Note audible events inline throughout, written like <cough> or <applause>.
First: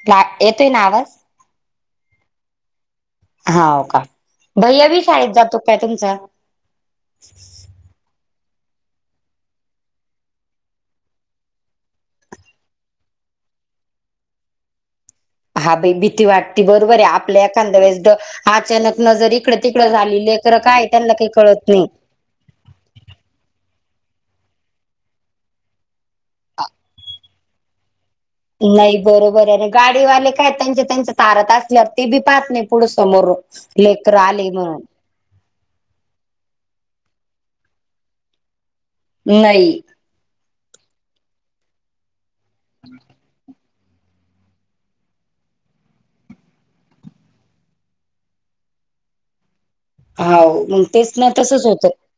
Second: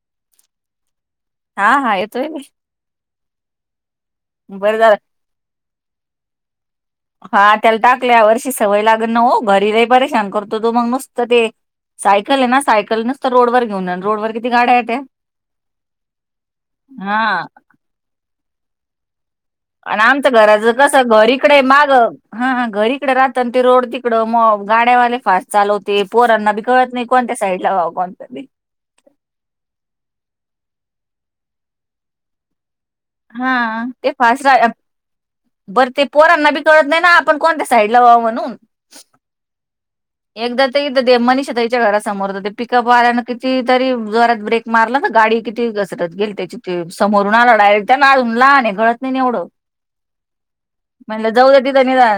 <unintelligible> येतोय ना आवाज. हा हा येतोय की. हाव का, बरं भैया झालं बी शाळेत जातो काय तुमचा? हा त्याला टाकल्य या वर्षी सवय लागत न ओ घरी लय परेशान करतो तो मग मसत ते सायकल आहे न सायकल नच तर रोडवर घेऊन ये रोडवर किती गाड्या येत्या. हा भाई भीती वाटती बरोबर आहे हा आपल्या एखाद्या वेळेस अचानक नजर इकडं तिकडं आणि झाली आमचं लेकरं घराचं काय कसं त्यांना काही घर इकड हाय कळत नाही. मागं. हा हा घर इकड राहत ते रोड तिकडं मग गाड्यावाले फास्ट चालवते पोरांना बी कळत नाही. कोणत्या साईड ला वाव कोणत्या ते. नाही बरोबर आहे गाडीवाले काय त्यांच्या त्यांच्या तारत असल्या ते बी पाहत नाहित. आपड समोर हा लेख ते फास्ट रले रा- म्ह बरं ते पोरांना बी कळत नाही ना आपण कोणत्या साईडला व्हाव म्हणून नाही एकदा तथ देमनीिशताईच्या घरासमोर हो ते पिकअपवाल्यान किती तरी जरात ब्रेक मारला ना गाडी किती घसरत गेल त्याच्याची ते समोरून आलाड त्या लाळून लहान गळत वढं हाव मग तेच ना म्हणलं जाऊ द तसच तिथ होतं. नि जा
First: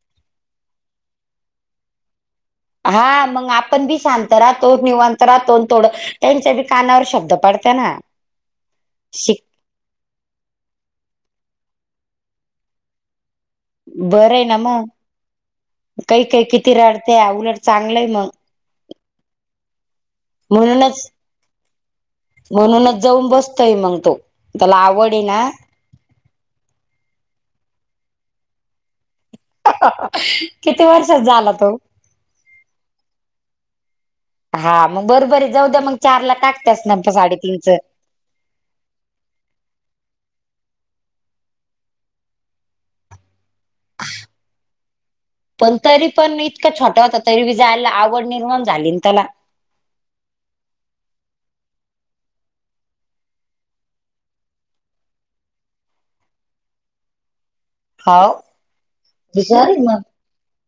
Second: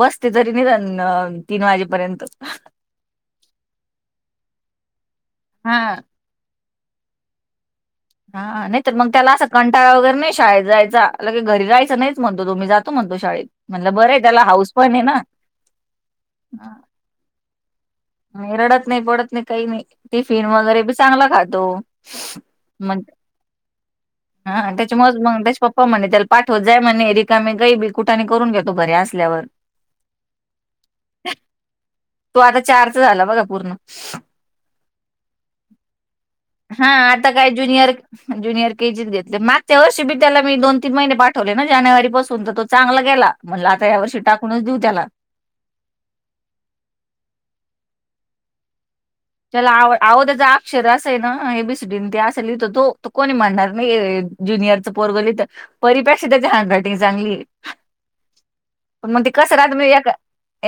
बसते तरी नि तीन वाजेपर्यंत हा मग आपण बी सांगत राहतो निवांत राहतो थोडं हा. त्यांच्या बी कानावर शब्द पाडत ना हा नाही तर मग त्याला अस शिक कंटाळा वगैरे नाही शळेत जायचा लगे घरी राहायं नाही म्हणतो तो मी जातो म्हणतो शाळेत म्हणलं बरं त्याला आहे ना हाऊस मग पण आहे ना. काही काही हा, किती रडते उलट चांगलंय मग रडत नाही पडत नाही काही नाही टिफिन वगैरे बी म्हणूनच चांगला खातो म म्हणूनच जाऊन बसतोय मग तो हा त्याला त्याच्या आवड मग आहे मग ना त्याचे पप्पा प म्हणे त्याला पाठवत जाय म्हणे रिका मी गई बी कुठाने करून घेेतो घरी असल्यावर किती वर्षात झाला तो झा बघा पूर्ण हा मग बर बर जाऊ द्या मग चार ला टाक हा आता काय ज्युनियर ज्युनियर केजीत घेतले माग त्या वर्षी बी त्याला मी दोन तीन महिने पाठवले ना जानेवारी पासून तर तो चांगला गेला म्हणलं आता या वर्षी टाकूनच देऊ त्याला पण तरी पण इतका छोटा होता तरी बी जायला आवड निर्माण झाली ना त्याला चला आव आो त्याचा अक्षर असा आहे ना हे बीसडीन ते असां लि तर तो कोणी म्हणणार नाही ज्युनियरचं पोरगली तर परिप्रक्ष त्याची हँड रायटिंग चांगली हो मग ते कसं हुशार राहत आहे म मग या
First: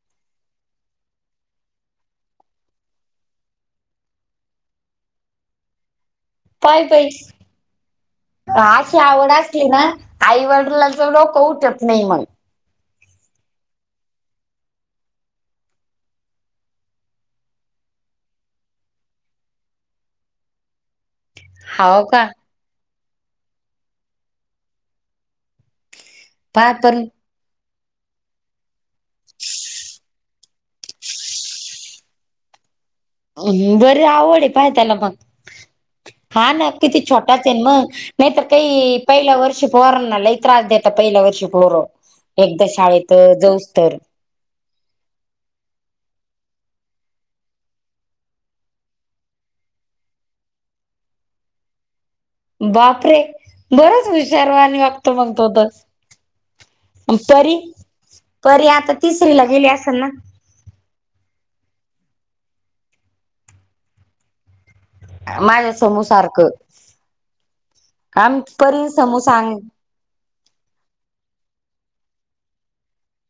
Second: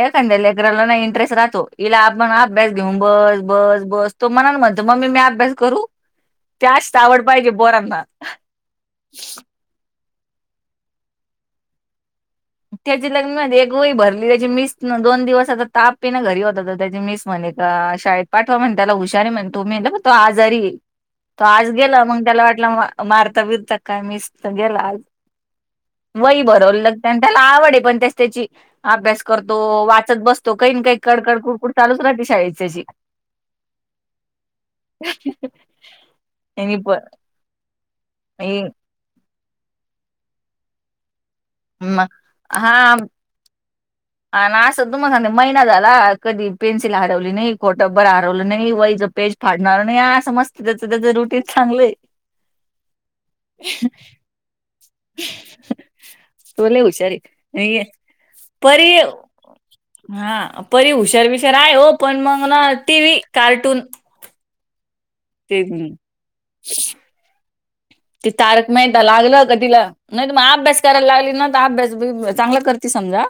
एखा्या लेकरराला ना इंटरेस्ट राहतो इिला आपण अभ्यास घेऊन बस बस बस तो म्हणाल म्हणतो मम्मी मी अभ्यास करू पाय त्याच बाई आवड पाहिजे बोरांना अशी आवड असली ना आईवडिलाचवडक उठत नाही मग त्याची लग्न एक वही भरली त्याची मिस दोन दिवस आता तापी ना घरी होत त्याची मिस म्हणे अ शाळेत पाठवा म्हणता त्याला हुशारी म्हणतो मी तो आजारी तो आज हाव गेला मग का? त्याला वाटलं मारता बिरत काय मस गेला आज वय पहा भरवलं पण लागते आणि त्याला आवड आहे पण त्यास त्याची अभ्यास करतो वाचत बसतो काही ना काही कडकड कुडकुड चालूच राहते शाळेच्याशी बर आवड आहे पाय त्याला मग हा ना त्यांनी पण किती छोटाच आहे मग नाही तर ए, काही पहिल्या वर्षी पोहर ना ल त्रास देता पहिल्या वर्षी पोहर म एकदा शाळेत जाऊ तर हा ना असं तू मला सांगते महिना झाला कधी पेन्सिल हरवली नाही खोटं बरं हरवलं नाही वैच पेज फाडणार आणि असं मस्त त्याच त्याच रुटीन चांगलं आहे बापरे बरच विचारवा आणि वागतो म्हणतो तर त लवचारी परी परी पर आता तिसरीला गेली असेल ना हा परी हुशार बिशार आहे हो पण मग ना टी व्ही कार्टून ते माझ्या समोसारख त तारक माहता लागलं का सांग तिला नाही त मग अभ्यास करायला लागली ना तर अभ्यास चांगला करते समजा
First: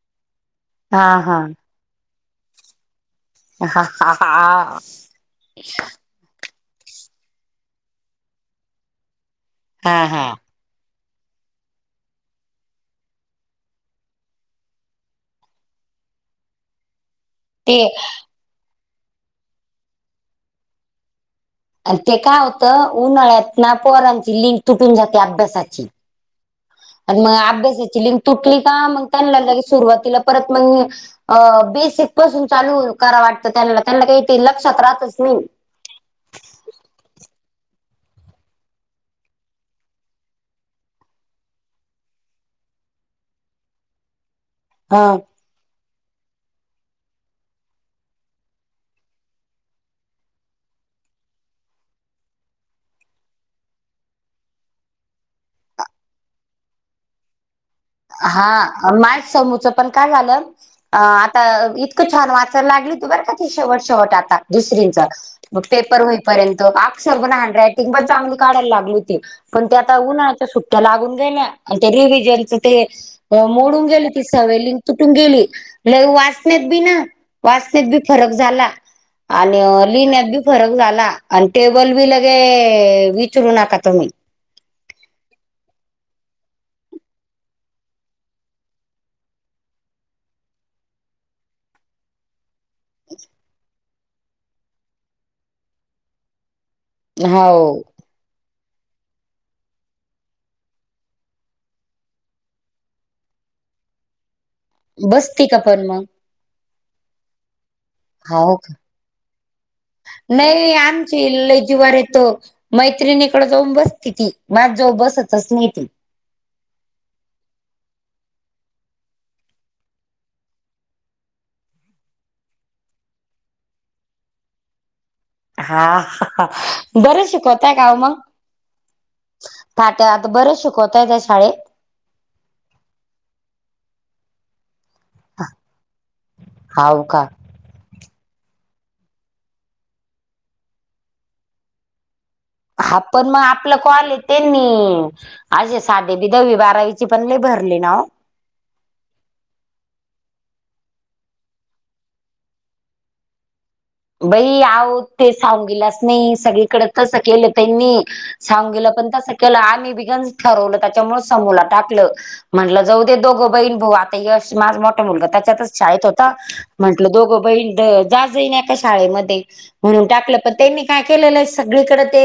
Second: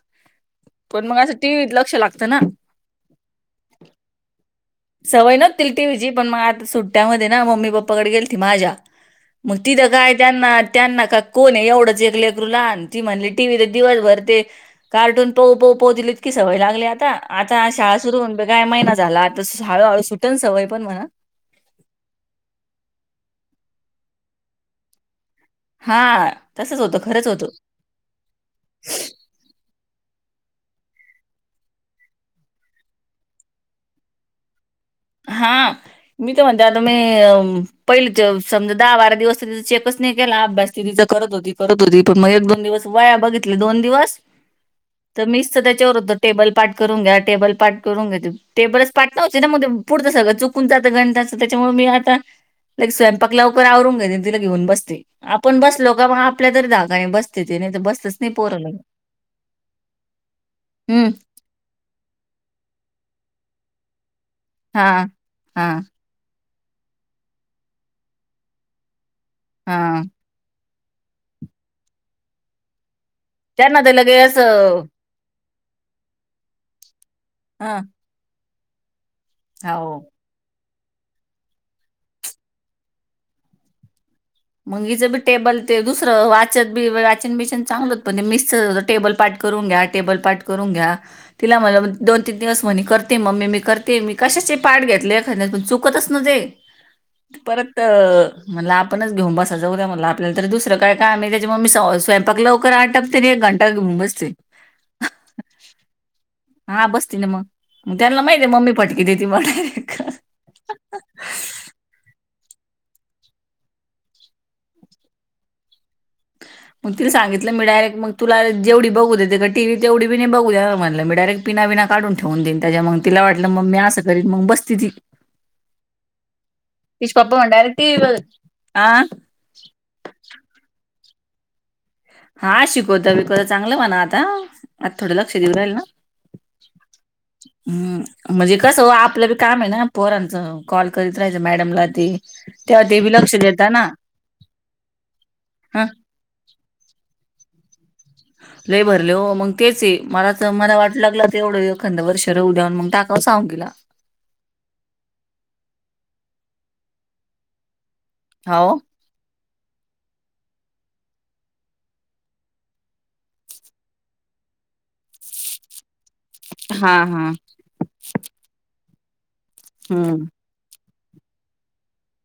पण हा मग असं हा टीव्हीत लक्ष लागतं ना ह ह हा सवय नव्हती तिला टीव्हीची पण मग आता सुट्ट्यामध्ये ना मम्मी पप्पाकडे गेलती माझ्या. मग तिथं हा काय हा त्यांना त्यांना का कोण आहे एवढंच एक लेकरू लहान ती म्हणली टी व्ही तर दिवसभर ते कार्टून पाहू पाहू पाहू तीला इतकी सवय लागली आता. आता ते शाळा सुरू होऊन काय महिना झाला आता हळूहळू सुटेल सवय पण म्हणा. अ ते काय होतं उन्हाळ्यात ना पोहरांची लिंक तुटून जाते अभ्यासाची. हां! आणि मग अभ्यासाची लिंक तुटली का मग त्यांना लगेच सुरुवातीला परत मग अ बेसिक पासून चालू कराव वाटतं त्याला, त्यांना काही ते लक्षात राहतच नाही. हा! मी तर म्हणते आता मी पहिल समजा दहा बारा दिवस तिज चेकच नाही केला अभ्यास ती तीजा करत होती. करत होती पण मग एक दोन दिवस व्हाया बघितली दोन दिवस हा! मीस तर त्याच्यावर होत टेबल पाठ करून घ्या टेबल पाठ करून घ्या टेबलच पाठ न्हवतेना म ते पुढतं सगळं चुकून जातं गणिच त्याच्यामुळे मी आता लाईक स्वयंपाक लवकर आवरून घेते आणि तिला घेऊन बसते. आपण बसलो का म आपल्या तरी धाकाने बसतेती नाही तर बस हा माय समूच पण काय झालं हं, आता इतकं छान वाचायला लागली होती बर का शेवट शेवट आता दुसरींच हां, म हां, पेपर होई पर्यंत अक्षर पण हॅण्ड रायटिंग पण चांगली काढायला लागली होती, पण ते आता हां. उन्हा्याच्या सु ट्या लागून गेल्या मग त्या रिव्हजनच ते त्यांना मोडून तर गेले लगे ती सव लिंक असं तुटून गेली लागि वाचण्यात बी ना हं, वाचण्यात बी फरक झाला. आणि हो. लिहिण्यात बी फरक झाला आणि टेबल बी लगे विचरू नका तुम्ही. मग हीच बी टेबल ते दुसरं वाचत बी वाचन बिचन चांगलं पण ते मिस टेबल पाठ करून घ्या टेबल पाठ करून घ्या तिला मग दोन तीन दिवस म्हने करते मम्मे मी करते मी कशाचे पाठ घेतलय एखाद्यात चुकतच ना तेे! परत हो म्हनल आपणच घेऊन बसायच उद्या म्हला आपल्या तर दुसरं काय कायम आहे त्याच्या मूळ मी स्वयंपाक लवकर आटपते एक घंटा घेऊन बसते. बसते का पण मग? हा बसती ना मग मग त्यांना माहित आहे हो मम्मी फटके देते मग डायरेक्ट! नाही आमची लय जीवार येत. मैत्रिणीकड जाऊन बसती ती माझ्या जवळ बसतच नाही ती. मग तिला सांगितल मी डायरेक्ट मग तुला जेवढ बघू देते का टी वी तेढी बघू बी बघू नेणार नाय म्हणलं मी डायरेक्ट पिनाबीना काढून ठेवून देईन त्याच्या मूळ मग तिला वाटलं मग मी असं करीन मग बसती ती. हा तिचे बरं पप्पा म्हणे शिकवताय डायरेक्ट का ओ टीव्ही बघ. मग. आ फाट्यात बर शिकवताय त्या शाळेत. हा शिकवता बीकवत चांगलं म्हणा आता. आता थोडं लक्ष देऊ राहील ना. हाव का हम्, म्हणजे कसं हो आपलं बी काम आहे ना पोरांचं कॉल करीत राहायच मॅडमला ते तेव्हा हा ते बी पण लक्ष मग देता आपला ना. कॉल त्यांनी असे ह साधे बीदे दहावी बारावीची पण लइ भरली ना ओ? लय भरले हो मग तेच ये मला तर मला वाट लागला तर एवढ एखंद वर्ष राहुद्याव मग टाकाव साळुंखिला. बई आहो ते साळुंखिला च नाय सगळीकडे तस केल त्यांनी. हाव. साळुंखिला पण तस केल आम्ही बि तिघांनी ठरवल त्याच्यामुळ समोला टाकल. म्हटलं जाऊ दे दोघ बहीण भाऊ आता यश माझा मोठा मुलगा त्याच्यातच शाळेत होता. हा म्हटल दोघ हा. बहीण जात जाईन एका शाळेमध्ये म्हणून हम्म. टाकल. पन त्यांनी काय केलेलं आहे सगळीकडे ते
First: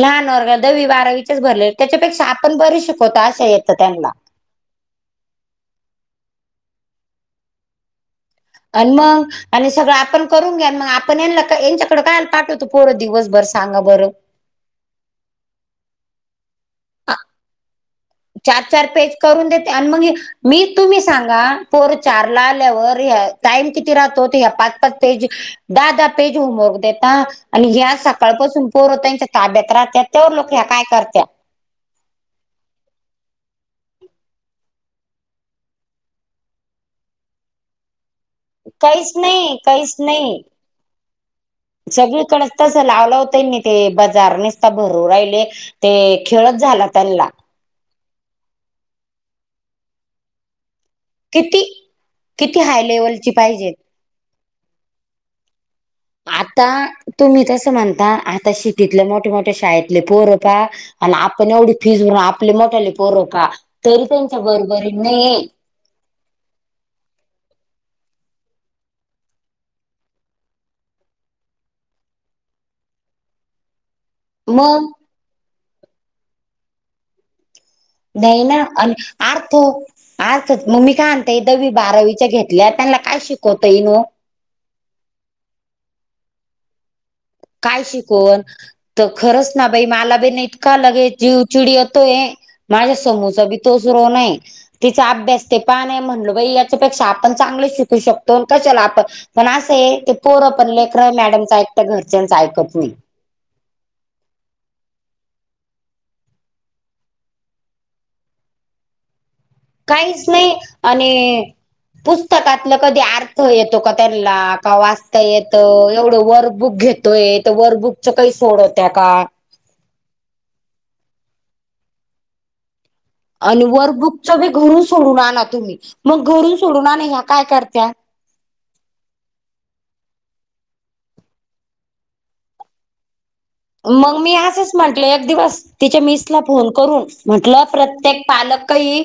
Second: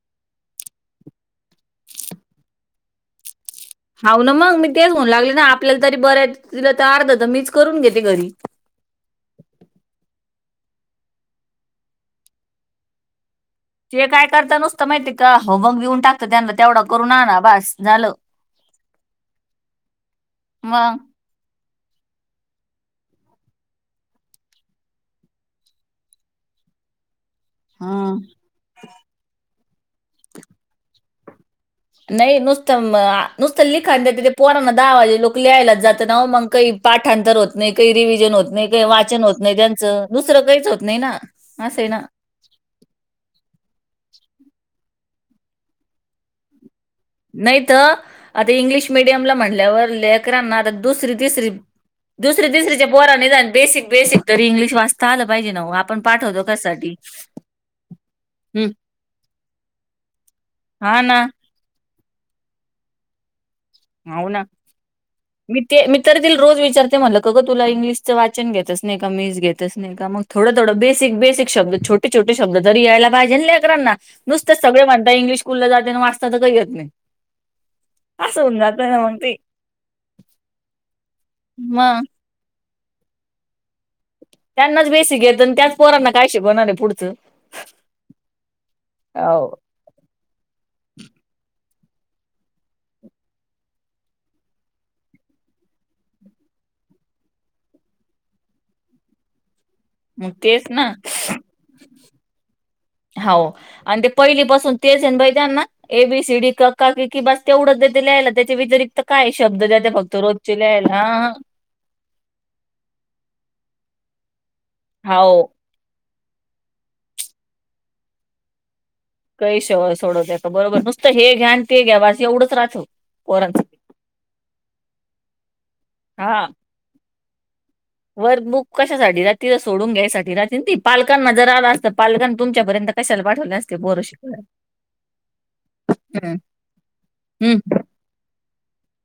लहान वर्ग दहावी बारावीचेच भरले, त्याच्यापेक्षा आपण बरे शिकवतो अशा येत हा ना मग मी तेच होऊन लागले ना आपल्याला तरी बरं तिला तर अर्धत मीच करून घेते घरी. अन्मा. आणि सगळं आपण करून घ्या अन मग आपण यानला यांच्याकड कयाला पाठवतो पोर दिवसभर? सांगा ते बरं काय करता नुसतं माहितीय का होमवर्क देऊन टाकत त्यांनला तेवढा करून आना बस झाल. चार चार पेज करून देते आणि मग मी मग तुम्ही सांग पोर चार ला आल्यावर ह्या टाईम किती राहतो त ह्या पाच पाच पेज ददा पेज हुमरग देता आणि ज्या आ हम्म सकाळपासून पोरतच्या ताब्यात राहतात तेवा मग ह्या काय करत्या? नाही नुसत नुसत लिखाण द तिथे पोरांना दहावाजे लोक लिहायलाच जात ना मग कइ. पाठांतर होत नाइ काइ रिव्हजन होत नाइ काइ वाचन होत नाही त्यांच दुसर काहीच होत नाही ना असं आहे ना सगळीकड तस लावल होत ते बाजार नसता भरू राहिले ते खेळत झाला त्यांला. नाहीत आता इंग्लिश मिडियमला म्हणल्यावर लेकरांना आता दुसरी तिसरी किती दुसरी किती हाय तिसरीच्या बोरा लेवलची निदान पाहिजे बेसिक बेसिक तरी इंग्लिश वाचता आल पाहिजे ना ओ आता तुम्ही तस म्हणता आता शिटीतले मोठ्या मोठ्या शाळेतले पोर पा हा आण ना आपण एवढी फीजवर आपले मोठ्याले पोर पा तरी हो त्यांच्या ना बरोबर नइ. मी ते मि तरी तील रोज विचारते म्हटल का ग तुला इंग्लिशच वाचन घेतच नाही का मीस घेतच नाही का मग थोड थोड बेसिक बेसिक शब्द छटे छोटे शब्द त यायला पाहिजे ना लकरानला. नुसत सगळे मग म्हणता इंग्लिश स्कूलला जाते ना वाचता तर काही येत नाही अस नाही होऊन ना जात. आणि अर्थ अर्थात मग मी काय मी काय म्हणतेय दहावी मग बारावीच्या घेत त्यांना काय शिकवतायेईन ओ त्यांनाच बेसीक येत आणि त्याच पोराना काय शिकवणारे पुढच काय शिकवण त खरच हो ना मला बी ना इतका लगे चिव चिडी येतो ये माझा समोचा बी तोच रोनये तिचा अभ्यास ते पान आहे म्हणल बाई याच्यापेक्षा आपण चांगल शिकू शकतो कशाला आपण पण असये ते मग पोर तेच पण ना लेकर मॅडम च एकता घरच्यांच ऐकत नइ. हव आणि ते पहिली पासून तेज येन बै त्यांना? ए बी सीडी कका क ककी बस तेवढ ते ल्यायला त्याच्या व्यतिरिक् काय शब्द जाते फक्त रोजची लिहायला पुस्तकातल कधी अर्थ येतो का त्यांला का वाचत हाव येत एवढं वर बुक घेतोय तर वरबुक च काही सोडवत्या का? कहीश सोडवत त्या बरोबर नुसत हे घ्या आणि ते घ्याव अस एवढच राहत. आणि वर्कबुकच बी घरून सोडून आना तुम्ही मग घरून सोडून आना म ह्या काय करत्या? वर बुक कशासाठी राती तर सोडून घ्यायसाठी राती ना ती पालकांना जर आला असत पालकन तुमच्यापर्यंत त्याशला पाठवल्या अस मग मी असंच म्हटले एक दिवस तिच्या हम्म मीसला फोन करून म्हंटल हम्म प्रत्येक पालकई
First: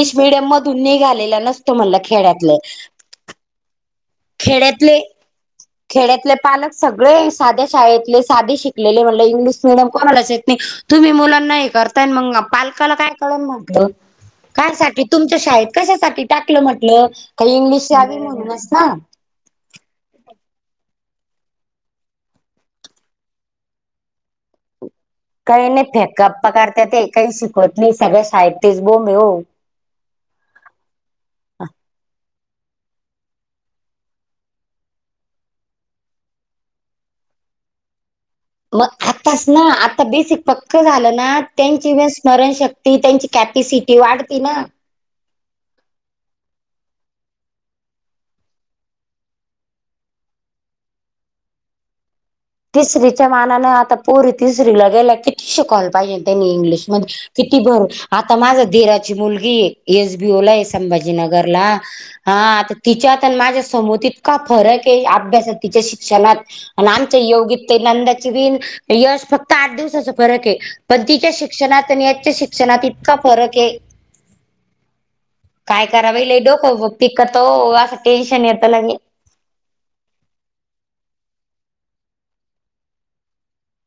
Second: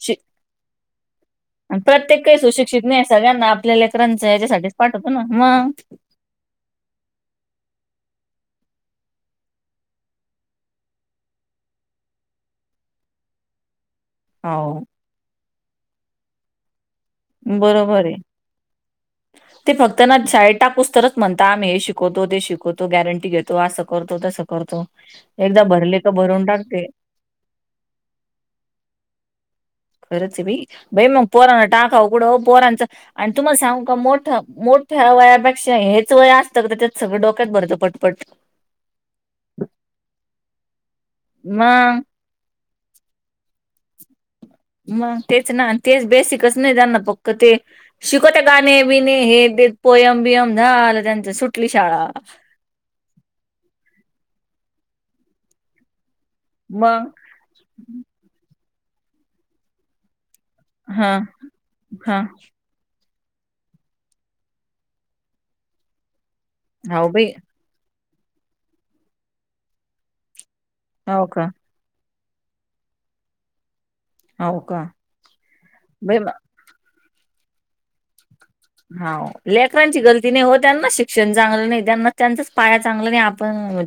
शि मिडियम मधून निघालेला नसत आणि म्हणल प्रत्येक काही खेड्यातल सुशिक्षित सगळ्यांना आपल्या लेकरांच्या हेच्यासाठीच पाठवतो ना मग खेड्यातले पालक सगळे साध्या शाळेतले साधे शिकलेले म्हणलं इंग्लिश मिडीयम कोणालाच येत नाही तुम्ही मुलांना हे करताय मग पालकाला काय कळल म्हणटल हाव कायसाठी तुमच्या शाळेत कशासाठी टाकलं म्हटलं. काही इंग्लिश बरोबर आहे. यावी म्हणूनच ना. ते फक्त ना शाळेतटाकूस तरच म्हणता आमही हे शिकवतो ते शिकवतो गॅरंटी घेतो. तो असं करतो, तसं करतो एकदा काही नाही भरले का भरून फेकाप्पा करत टाकते ते काही शिकवत नाही सगळ्या शाळेत तेच बोम हाय ओ. खरंच ये बई मग पोरांना टाकाव कुड पोरांच आणि तुमला सांग का मोठ मोठ्या वयापेक्षा हेच वया असतं का तेच्यात सगळ डोक्यात भरच पडत पट मग आताच ना आता बेसिक पक्क झालं ना त्यांची मग वे स्मरणशक्ती त्यांची कॅपेसिटी वाढती ना. मग तेच ना तेच बेसिकच नाही त्यांना पक्क ते. शिकवत गाणे बिणे हे ते पोयम बियम झालं त्यांच सुटली शाळा. तिसरीच्या मानानं आता पोरी तिसरीला गेल्या किती शिकवायला पाहिजे त्यांनी मग इंग्लिशमध्ये. किती भर आता माझा दीराची मुलगी एस बी ओ लाय. हा संभाजीनगरला हा आता तिच्यात आणि माझ्या समोतित का फरक आहे अभ्यासात तिच्या शिक्षणात अन हाव बाई नंदाची बी अन् यश फक्त आठ दिवसाचा फरक आहे. पण हो तिच्या का शिक्षणात आणि याच्या शिक्षणात इतका फरक आहे. हो का काय कराव बाई लई डोकं पिकतो असं टेन्शन येत ल हा लेकरांची गलती नाही हो त्यांना शिक्षण चांगलं नाही त्यांना त्यांचाच पाया चांगलं नाही आपण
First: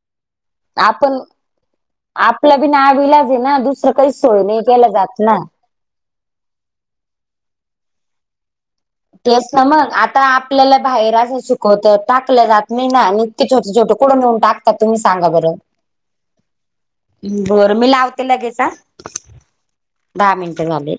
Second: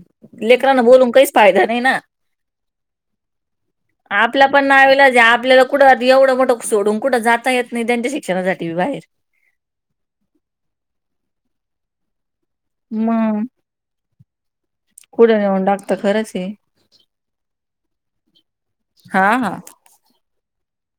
लेकरांना बोलून काहीच फायदा नाही ना. आपलं बी नावीलाज आहे ना दुसरं काही सवय आपला नाही पण केला नाईलाज जात आहे ना. आपल्याला कुठं एवढं मोठं सोडून कुठं जाता येत नाही त्यांच्या शिक्षणासाठी बी बाहेर. तेच ना मग आता आपल्याला बाहेरच शिकवतात टाकलं जात नाही ना मग इतके छोटे छोटे कुट नेऊन टाकतात तुम्ही सांगा बरं. तर खरंचे. बर मी लावते लगेच हा, हा हा दहा मिनट झाले.